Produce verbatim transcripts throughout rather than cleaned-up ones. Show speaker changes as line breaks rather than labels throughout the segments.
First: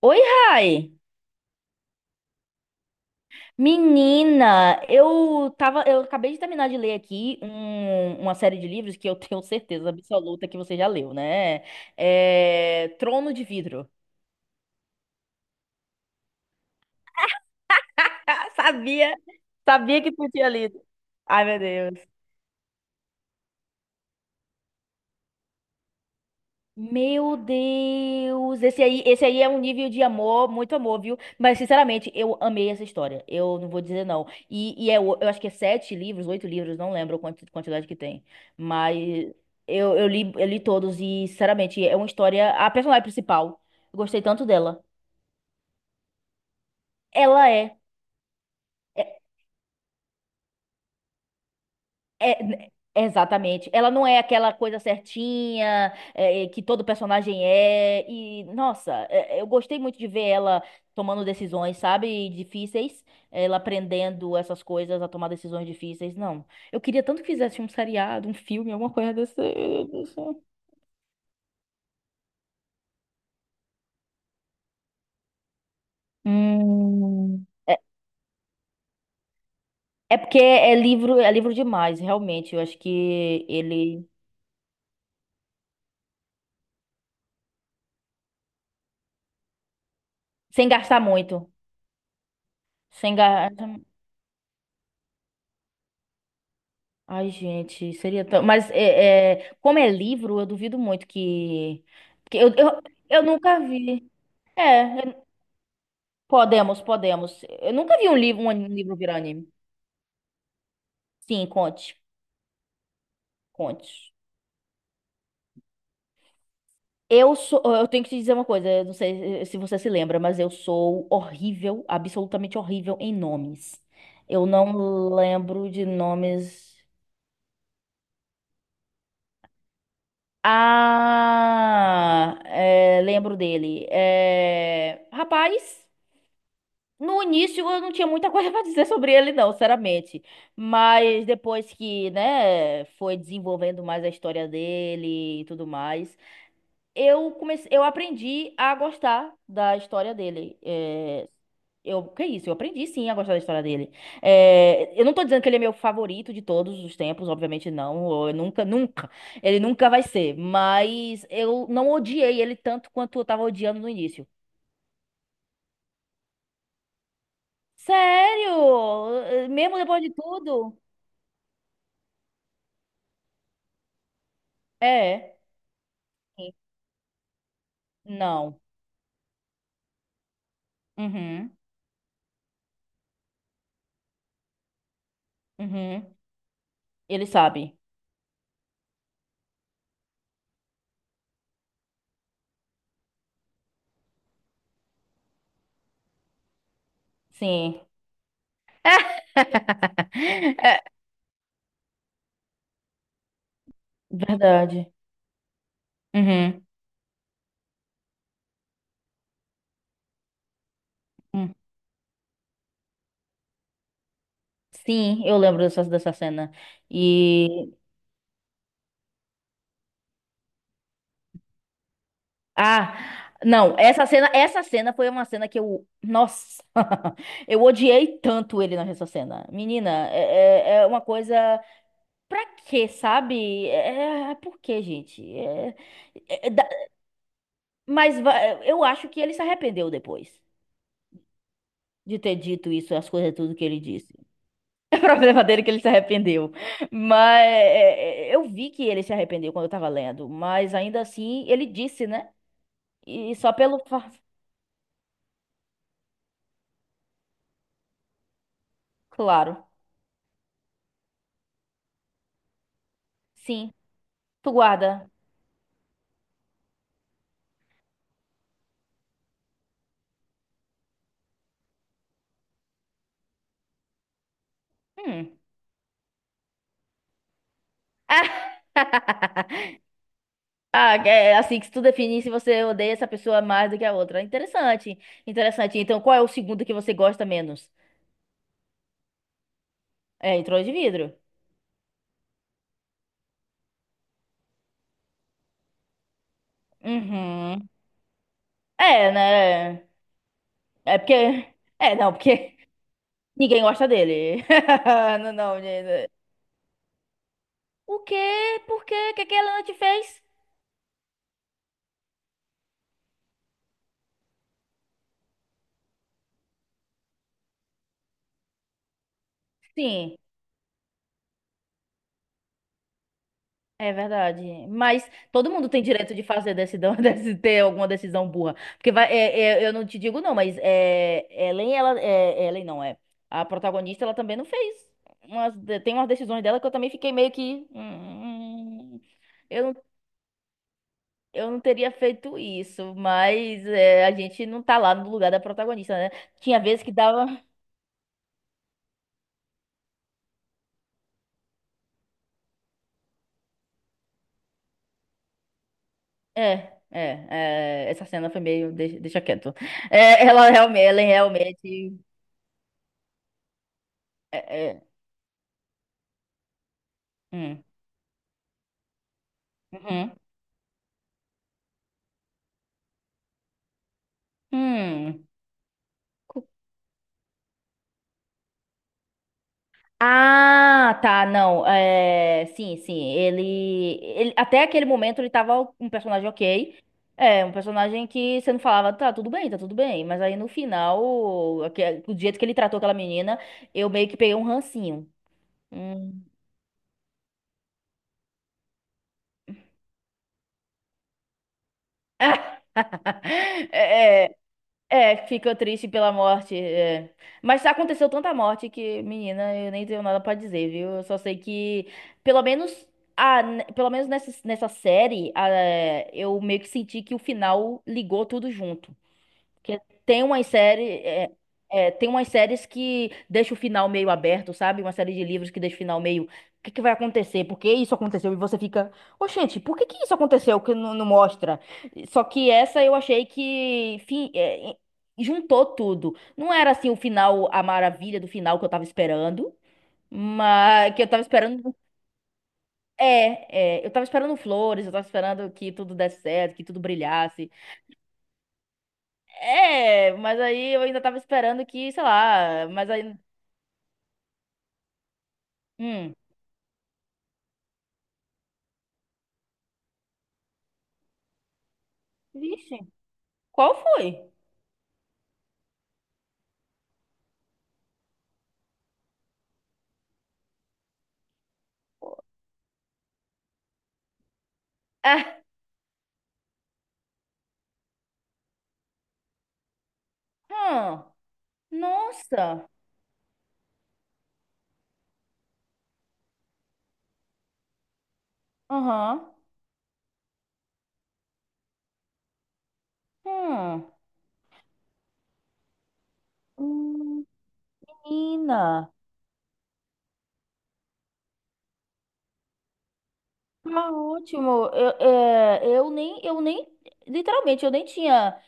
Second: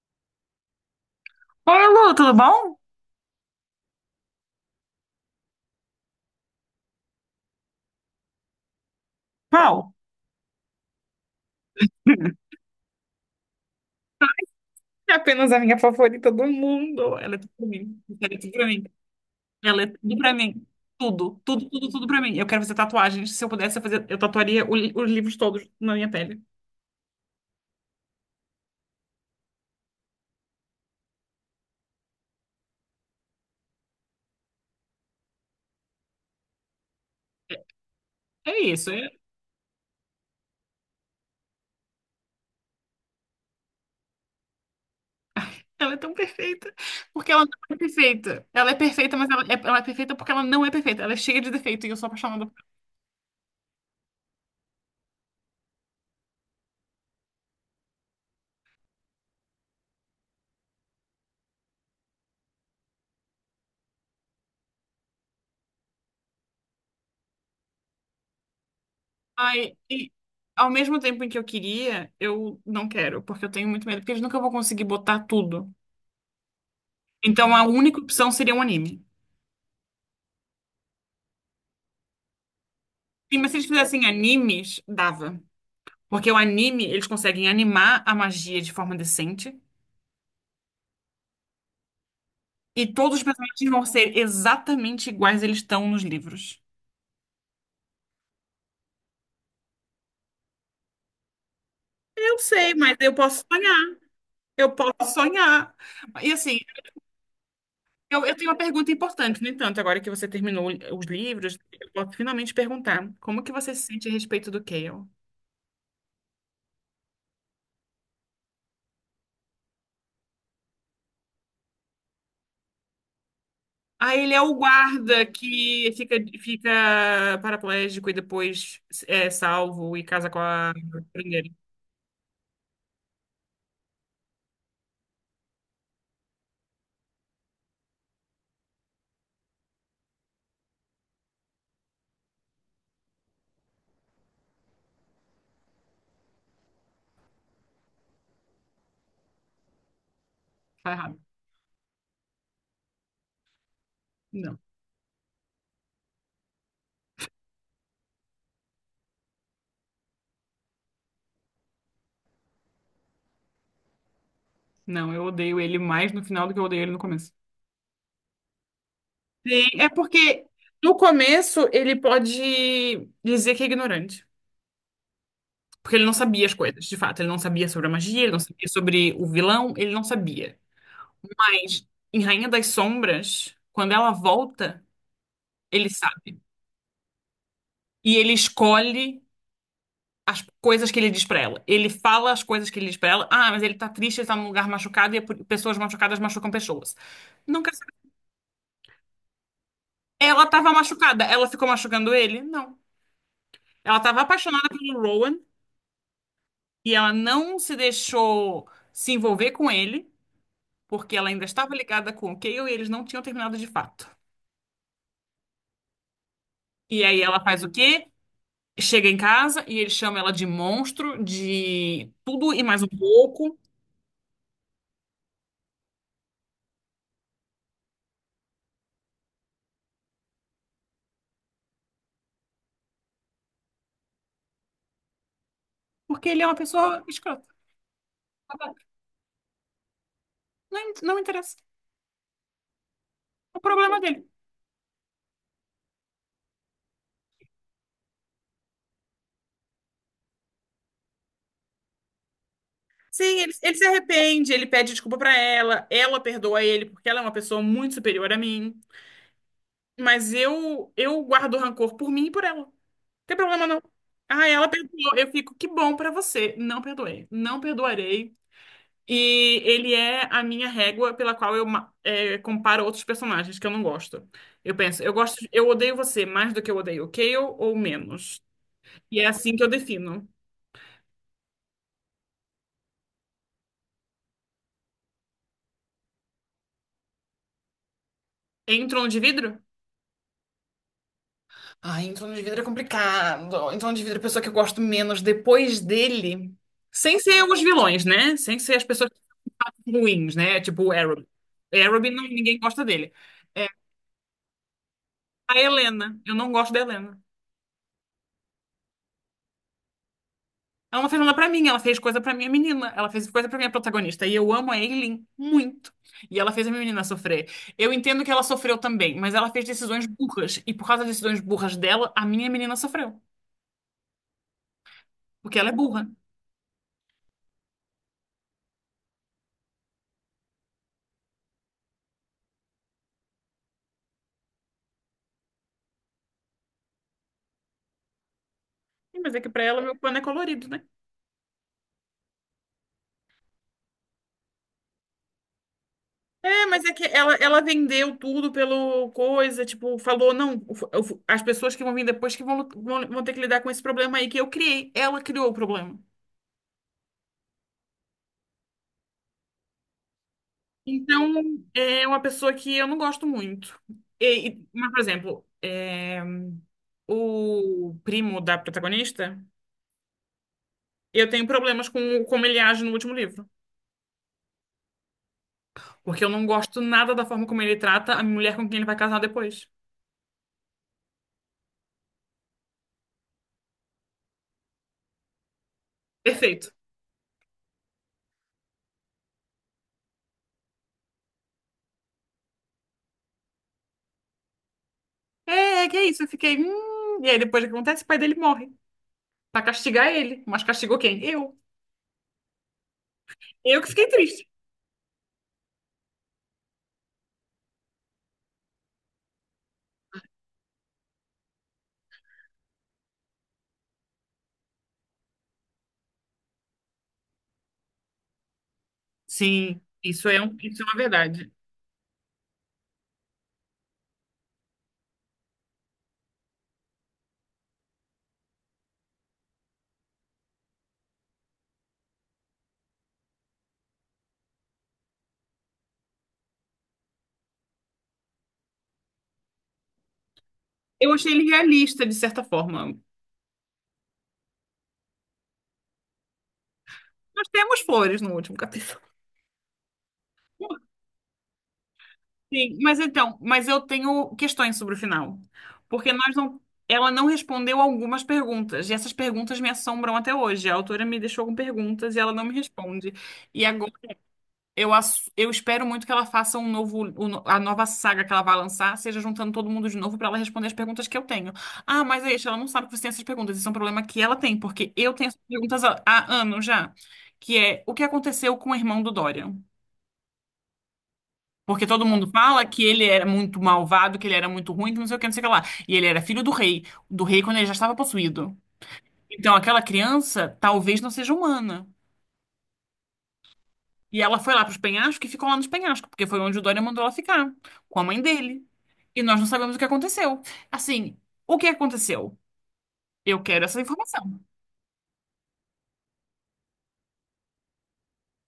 Oi, Rai!
Oi, Lu, tudo bom?
Menina, eu tava, eu acabei de terminar de ler aqui um- uma série de livros que eu tenho certeza
Qual?
absoluta que você já leu, né? É, Trono de Vidro.
É apenas a minha favorita do mundo. Ela é tudo pra mim. Ela é tudo pra mim.
Sabia,
Ela é
sabia que
tudo
tu
pra
tinha
mim.
lido.
Tudo,
Ai, meu
tudo, tudo, tudo
Deus.
pra mim. Eu quero fazer tatuagens. Se eu pudesse, eu, fazer, eu tatuaria o li- os livros todos na minha pele.
Meu Deus, esse aí, esse aí é um nível de amor, muito amor, viu? Mas, sinceramente, eu amei essa história. Eu não vou dizer não. E, e é, o- eu acho que é sete livros, oito livros, não lembro a quanti- quantidade que tem.
É isso.
Mas
É-
eu, eu li, eu li todos e, sinceramente, é uma história. A personagem principal, eu gostei tanto dela.
ela é tão perfeita. Porque ela
Ela
não é
é.
perfeita. Ela é perfeita,
é,
mas ela é, ela é perfeita porque ela não é perfeita. Ela é cheia de defeito e eu sou apaixonada por-
É, exatamente. Ela não é aquela coisa certinha, é, é, que todo personagem é. E, nossa, é, é, eu gostei muito de ver ela tomando decisões, sabe, difíceis. Ela aprendendo essas coisas a tomar decisões difíceis. Não. Eu queria tanto que fizesse um seriado, um filme, alguma coisa
ela.
desse.
Ai, e
desse-
ao mesmo tempo em que eu queria, eu não quero. Porque eu tenho muito medo. Porque eles nunca vão conseguir botar tudo.
Hum.
Então a
É,
única opção seria um anime.
é porque é livro, é livro demais, realmente. Eu acho
Sim,
que
mas se eles fizessem
ele.
animes, dava. Porque o anime, eles conseguem animar a magia de forma decente.
Sem gastar muito.
E
Sem
todos os
gastar.
personagens vão ser exatamente iguais eles estão nos livros.
Ai, gente, seria tão. Mas é, é, como é livro, eu duvido muito que.
Eu
Que eu,
sei,
eu,
mas eu
eu
posso
nunca
sonhar.
vi.
Eu
É,
posso
eu-
sonhar. E assim,
Podemos, podemos. Eu nunca vi um
eu, eu
livro,
tenho
um
uma
ani- um
pergunta
livro virar
importante.
anime.
No entanto, agora que você terminou os
Sim,
livros, eu
conte,
posso finalmente perguntar como que você se
conte.
sente a respeito do Kael?
Eu sou. Eu tenho que te dizer uma coisa, eu não sei eh, se você se lembra, mas eu sou horrível, absolutamente horrível em nomes.
Ah, ele é
Eu
o
não
guarda
lembro de
que fica,
nomes.
fica paraplégico e depois é salvo e casa com a primeira.
Ah, é, lembro dele. É, rapaz. No início eu não tinha muita coisa pra dizer sobre ele, não, sinceramente. Mas depois que, né, foi desenvolvendo mais a história dele e tudo mais, eu comecei, eu aprendi a gostar da história dele.
Tá errado.
É, eu, que isso? Eu aprendi sim a gostar da história dele.
Não,
É, eu não tô dizendo que ele é meu favorito de todos os tempos, obviamente não. Eu nunca, nunca. Ele nunca vai ser. Mas eu não odiei ele tanto quanto eu tava odiando no início.
não, eu odeio ele mais no final do que eu odeio ele no começo.
Sério?
Sim,
Mesmo
é
depois de
porque
tudo?
no começo ele pode dizer que é ignorante.
É.
Porque ele não sabia
Sim.
as coisas, de fato. Ele não sabia sobre a magia, ele não
Não.
sabia sobre o vilão, ele não sabia.
Uhum.
Mas em Rainha das Sombras, quando ela volta, ele
Uhum.
sabe.
Ele sabe.
E ele escolhe as coisas que ele diz pra ela. Ele fala as coisas que ele diz pra ela. Ah, mas ele tá triste, ele tá num lugar machucado e é por- pessoas machucadas machucam pessoas. Não quero
Sim.
saber. Ela tava
É,
machucada, ela ficou machucando ele? Não. Ela estava apaixonada
verdade.
pelo Rowan
Uhum.
e ela não se deixou se envolver com ele, porque ela ainda
Hum.
estava ligada com o Cale e eles não tinham terminado de fato.
Sim, eu lembro dessa, dessa cena.
E aí ela faz o
E.
quê? Chega em casa e ele chama ela de monstro, de tudo e mais um
Ah!
pouco,
Não, essa cena, essa cena foi uma cena que eu. Nossa! Eu odiei tanto ele nessa cena. Menina, é, é é uma coisa. Pra quê, sabe? É, é, por quê, gente? É,
porque ele é
é,
uma
dá-
pessoa escrota.
mas va- eu acho que ele se arrependeu depois
Não, não interessa.
de ter dito isso, as coisas tudo
É o
que ele
problema
disse.
dele.
É problema dele que ele se arrependeu. Mas é, é, é, eu vi que ele se arrependeu quando eu tava lendo, mas ainda assim ele disse, né? E
Sim,
só
ele, ele
pelo
se
fa-
arrepende, ele pede desculpa pra ela, ela perdoa ele porque ela é uma pessoa muito superior a mim,
Claro.
mas eu eu guardo rancor por mim e por ela. Tem problema
Sim,
não. Ah,
tu
ela
guarda.
perdoou. Eu fico, que bom pra você. Não perdoei. Não perdoarei. E ele é a minha régua pela qual eu ma- é, comparo outros personagens que eu não gosto. Eu penso, eu
Hum.
gosto, eu odeio você mais do que eu odeio o Cale ou menos. E é assim que eu defino.
Ah, é assim que se tu definir se você odeia essa pessoa mais do que a outra. Interessante, interessante. Então, qual é o segundo que você gosta menos?
Em Trono de Vidro?
É, entrou de vidro.
Ai, em Trono de Vidro é complicado. Em Trono de Vidro é a pessoa que eu gosto menos depois dele. Sem ser os
Uhum.
vilões, né? Sem ser as pessoas
É, né?
ruins, né? Tipo o
É
Arrow.
porque. É,
Arrow,
não,
não-
porque
ninguém gosta dele.
ninguém gosta dele. Não,
A
não, gente.
Helena. Eu não gosto da Helena.
O quê? Por quê? O que que a Helena te fez?
Ela não fez nada pra mim, ela fez coisa pra minha menina. Ela fez coisa pra minha protagonista. E eu amo a Aileen muito. E ela fez a minha menina sofrer. Eu entendo que ela sofreu também, mas ela fez decisões
Sim,
burras. E por causa das decisões burras dela, a minha menina sofreu.
é verdade. Mas todo
Porque
mundo
ela é
tem
burra.
direito de fazer decisão, de ter alguma decisão burra. Porque vai, é- é- eu não te digo não, mas é, Ellen, ela, é, Ellen não é. A protagonista, ela também não fez. Umas de- tem umas decisões dela que eu também fiquei meio que. "Hum,
Sim, mas é que pra
eu
ela
não,
meu pano é colorido, né?
eu não teria feito isso, mas é, a gente não tá lá no lugar da protagonista, né? Tinha
É,
vezes
mas é
que
que
dava.
ela, ela vendeu tudo pelo coisa, tipo, falou, não, o o as pessoas que vão vir depois que vão, lu- vão, vão ter que lidar com esse problema aí que eu criei. Ela criou o problema.
É, é, é, Essa cena foi meio. Deixa, deixa quieto. É, ela realmente, ela é
Então,
realmente.
é uma pessoa que eu não gosto muito.
É,
E- e-
é,
mas, por exemplo, é,
hum,
o primo da protagonista,
uhum,
eu tenho problemas com como ele age no último livro.
hum.
Porque eu não gosto nada da forma como ele trata a mulher com quem ele vai casar depois.
Ah, tá, não. É, sim, sim. Ele, ele. Até aquele momento ele tava um personagem
Perfeito.
ok. É, um personagem que você não falava, tá, tudo bem, tá tudo bem. Mas aí no final, aque- do jeito que ele tratou aquela menina, eu meio que peguei um rancinho.
É, é que é isso.
Hum.
Eu fiquei "Hum", e aí, depois o que acontece? O pai dele morre. Pra castigar ele. Mas castigou quem? Eu. Eu que fiquei
É,
triste.
é, fica triste pela morte. É. Mas aconteceu tanta morte que, menina, eu nem tenho nada pra dizer, viu? Eu só sei que, pelo menos, a, pelo menos nessa, nessa série, a- eu meio que senti que o final ligou tudo junto.
Sim,
Porque tem
isso é
umas
um, isso é
séries,
uma
é,
verdade.
é, tem umas séries que deixa o final meio aberto, sabe? Uma série de livros que deixa o final meio. O que que vai acontecer? Por que isso aconteceu? E você fica, ô gente, por que que isso aconteceu que não, não mostra? Só que essa eu achei que fi- é, juntou tudo. Não era assim o final, a maravilha do final que eu tava esperando, mas que eu
Eu
tava
achei ele
esperando.
realista, de certa forma.
É, é, eu tava esperando flores, eu tava esperando que tudo desse certo, que tudo
Nós
brilhasse.
temos flores no último capítulo.
É, mas aí eu ainda tava esperando que, sei lá,
Sim,
mas
mas
aí.
então, mas eu tenho questões sobre o final. Porque
Hum.
nós não, ela não respondeu algumas perguntas, e essas perguntas me assombram até hoje. A autora me deixou com perguntas e ela não me
Vixe,
responde. E
qual
agora
foi?
eu, ass- eu espero muito que ela faça um novo, o no- a nova saga que ela vai lançar, seja juntando todo mundo de novo para ela responder as perguntas que eu tenho. Ah, mas é isso, ela não sabe que você tem essas perguntas. Isso é um problema que ela tem, porque eu tenho
Ah,
essas perguntas há, há anos já, que é o que aconteceu com o irmão do Dorian?
hum,
Porque todo mundo fala
nossa.
que ele era muito malvado, que ele era muito ruim, que não sei o que, não sei o que lá. E ele era filho do rei, do rei quando ele já estava possuído.
Aham.
Então aquela criança talvez não seja humana.
Hum.
E ela foi lá para os penhascos e ficou lá nos penhascos, porque foi onde o Dória mandou ela
Hum,
ficar, com a mãe dele.
menina.
E nós não sabemos o que aconteceu. Assim, o que aconteceu? Eu quero essa
Tá
informação.
ótimo. Eu, é, eu nem, eu nem, literalmente, eu nem tinha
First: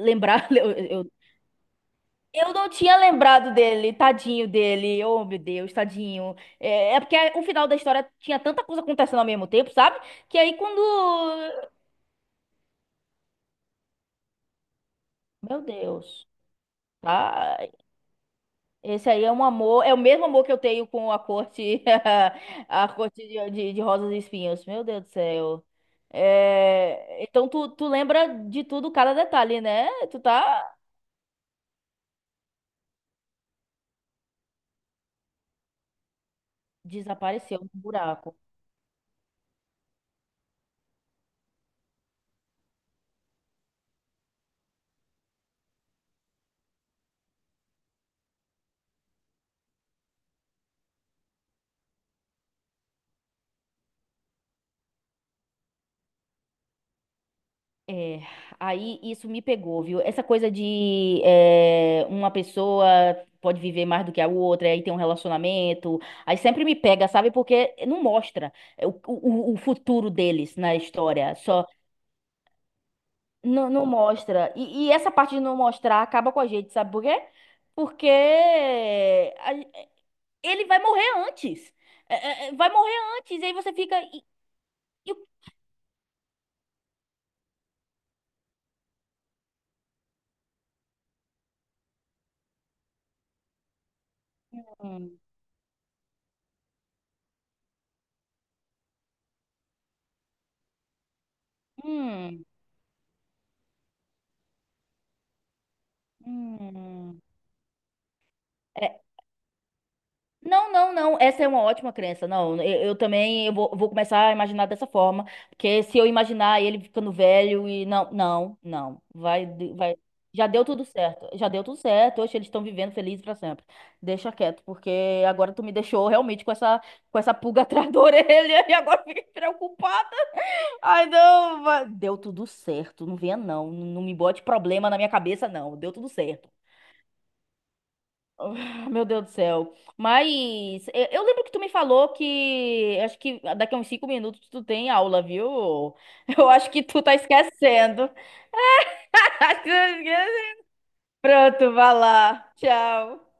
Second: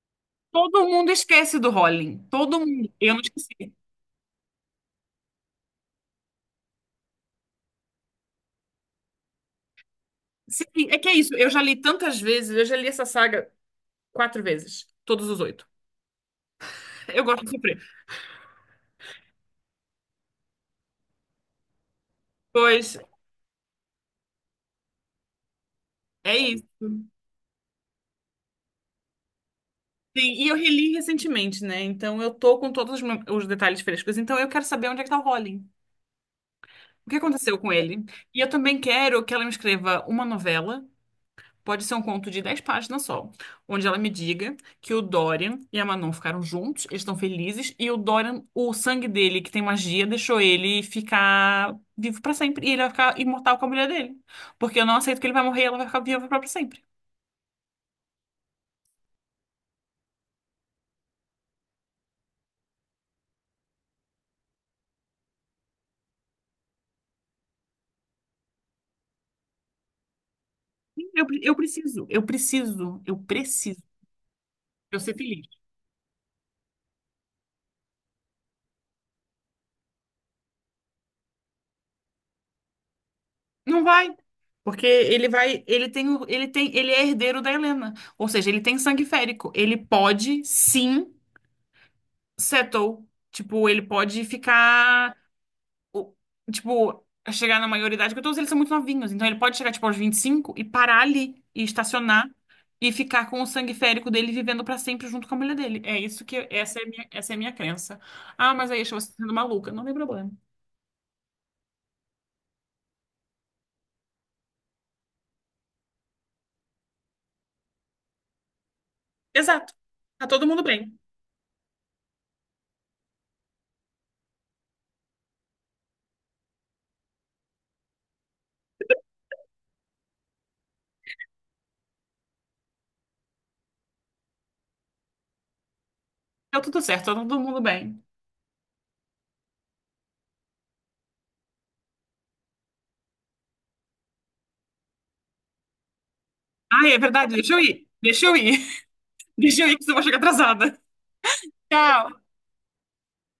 lembrado. Eu,
Todo mundo
eu,
esquece do Rowling.
eu
Todo
não
mundo.
tinha
Eu não
lembrado
esqueci.
dele, tadinho dele. Oh, meu Deus, tadinho. É, é porque o final da história tinha tanta coisa acontecendo ao mesmo tempo, sabe? Que aí
Sim,
quando
é que é isso. Eu já li tantas vezes, eu já li essa saga quatro vezes. Todos os
Meu
oito.
Deus.
Eu gosto de
Tá?
sofrer.
Esse aí é um amor, é o mesmo amor que eu tenho com a corte, a
Pois
corte de, de, de rosas e espinhos. Meu Deus do céu.
é isso.
É, então tu, tu lembra de tudo, cada detalhe, né? Tu
Sim, e eu
tá
reli recentemente, né? Então eu tô com todos os mom- os detalhes frescos. Então eu quero saber onde é que tá o Rowling. O que aconteceu
desapareceu no
com ele?
buraco.
E eu também quero que ela me escreva uma novela, pode ser um conto de dez páginas só, onde ela me diga que o Dorian e a Manon ficaram juntos, eles estão felizes, e o Dorian, o sangue dele, que tem magia, deixou ele ficar vivo pra sempre. E ele vai ficar imortal com a mulher dele. Porque eu não aceito que ele vai morrer e ela vai ficar viva pra sempre.
É, aí isso me pegou, viu? Essa coisa de é, uma pessoa pode viver mais do que a outra, aí tem um relacionamento, aí sempre me pega, sabe? Porque não mostra o, o, o futuro deles na
Eu,
história,
pre- eu
só.
preciso, eu preciso, eu
Não,
preciso.
não mostra. E, e
Eu
essa
ser
parte de
feliz.
não mostrar acaba com a gente, sabe por quê? Porque a- ele vai morrer antes. É, é, é, Vai morrer antes. E aí você
Não
fica.
vai.
E,
Porque
e
ele
o-
vai, ele tem, o- ele tem, ele é herdeiro da Helena. Ou seja, ele tem sangue férico. Ele pode, sim, settle. Tipo, ele pode ficar,
hum,
o- tipo, chegar na maioridade, porque todos eles são muito novinhos. Então ele pode chegar, tipo, aos vinte e cinco e cinco e parar ali, e estacionar,
hum,
e ficar com o sangue férico dele vivendo pra sempre junto com a mulher dele. É isso que, essa é a minha,
hum.
essa é a minha crença. Ah, mas aí, acho você tá sendo maluca. Não tem problema.
Não, não, não. Essa é uma ótima crença. Não, eu, eu também eu vou, vou começar a imaginar dessa forma, porque se eu imaginar ele ficando velho e não, não, não, vai,
Exato.
de- vai.
Tá todo
Já
mundo
deu tudo
bem.
certo. Já deu tudo certo. Hoje eles estão vivendo felizes pra sempre. Deixa quieto, porque agora tu me deixou realmente com essa com essa pulga atrás da orelha e agora eu fiquei preocupado. Ai, não, vai- deu tudo certo. Não venha não, não me bote problema na minha cabeça não. Deu tudo certo.
Deu tudo certo, tá todo mundo bem.
Ah, meu Deus do céu. Mas eu eu lembro que tu me falou que acho que daqui a uns cinco minutos tu tem aula, viu? Eu acho que
Ai, é
tu tá
verdade, deixa eu ir.
esquecendo.
Deixa eu ir.
Acho
Deixa eu
que tu
ir que você vai chegar
esquece.
atrasada.
Pronto, vai
Tchau.
lá. Tchau.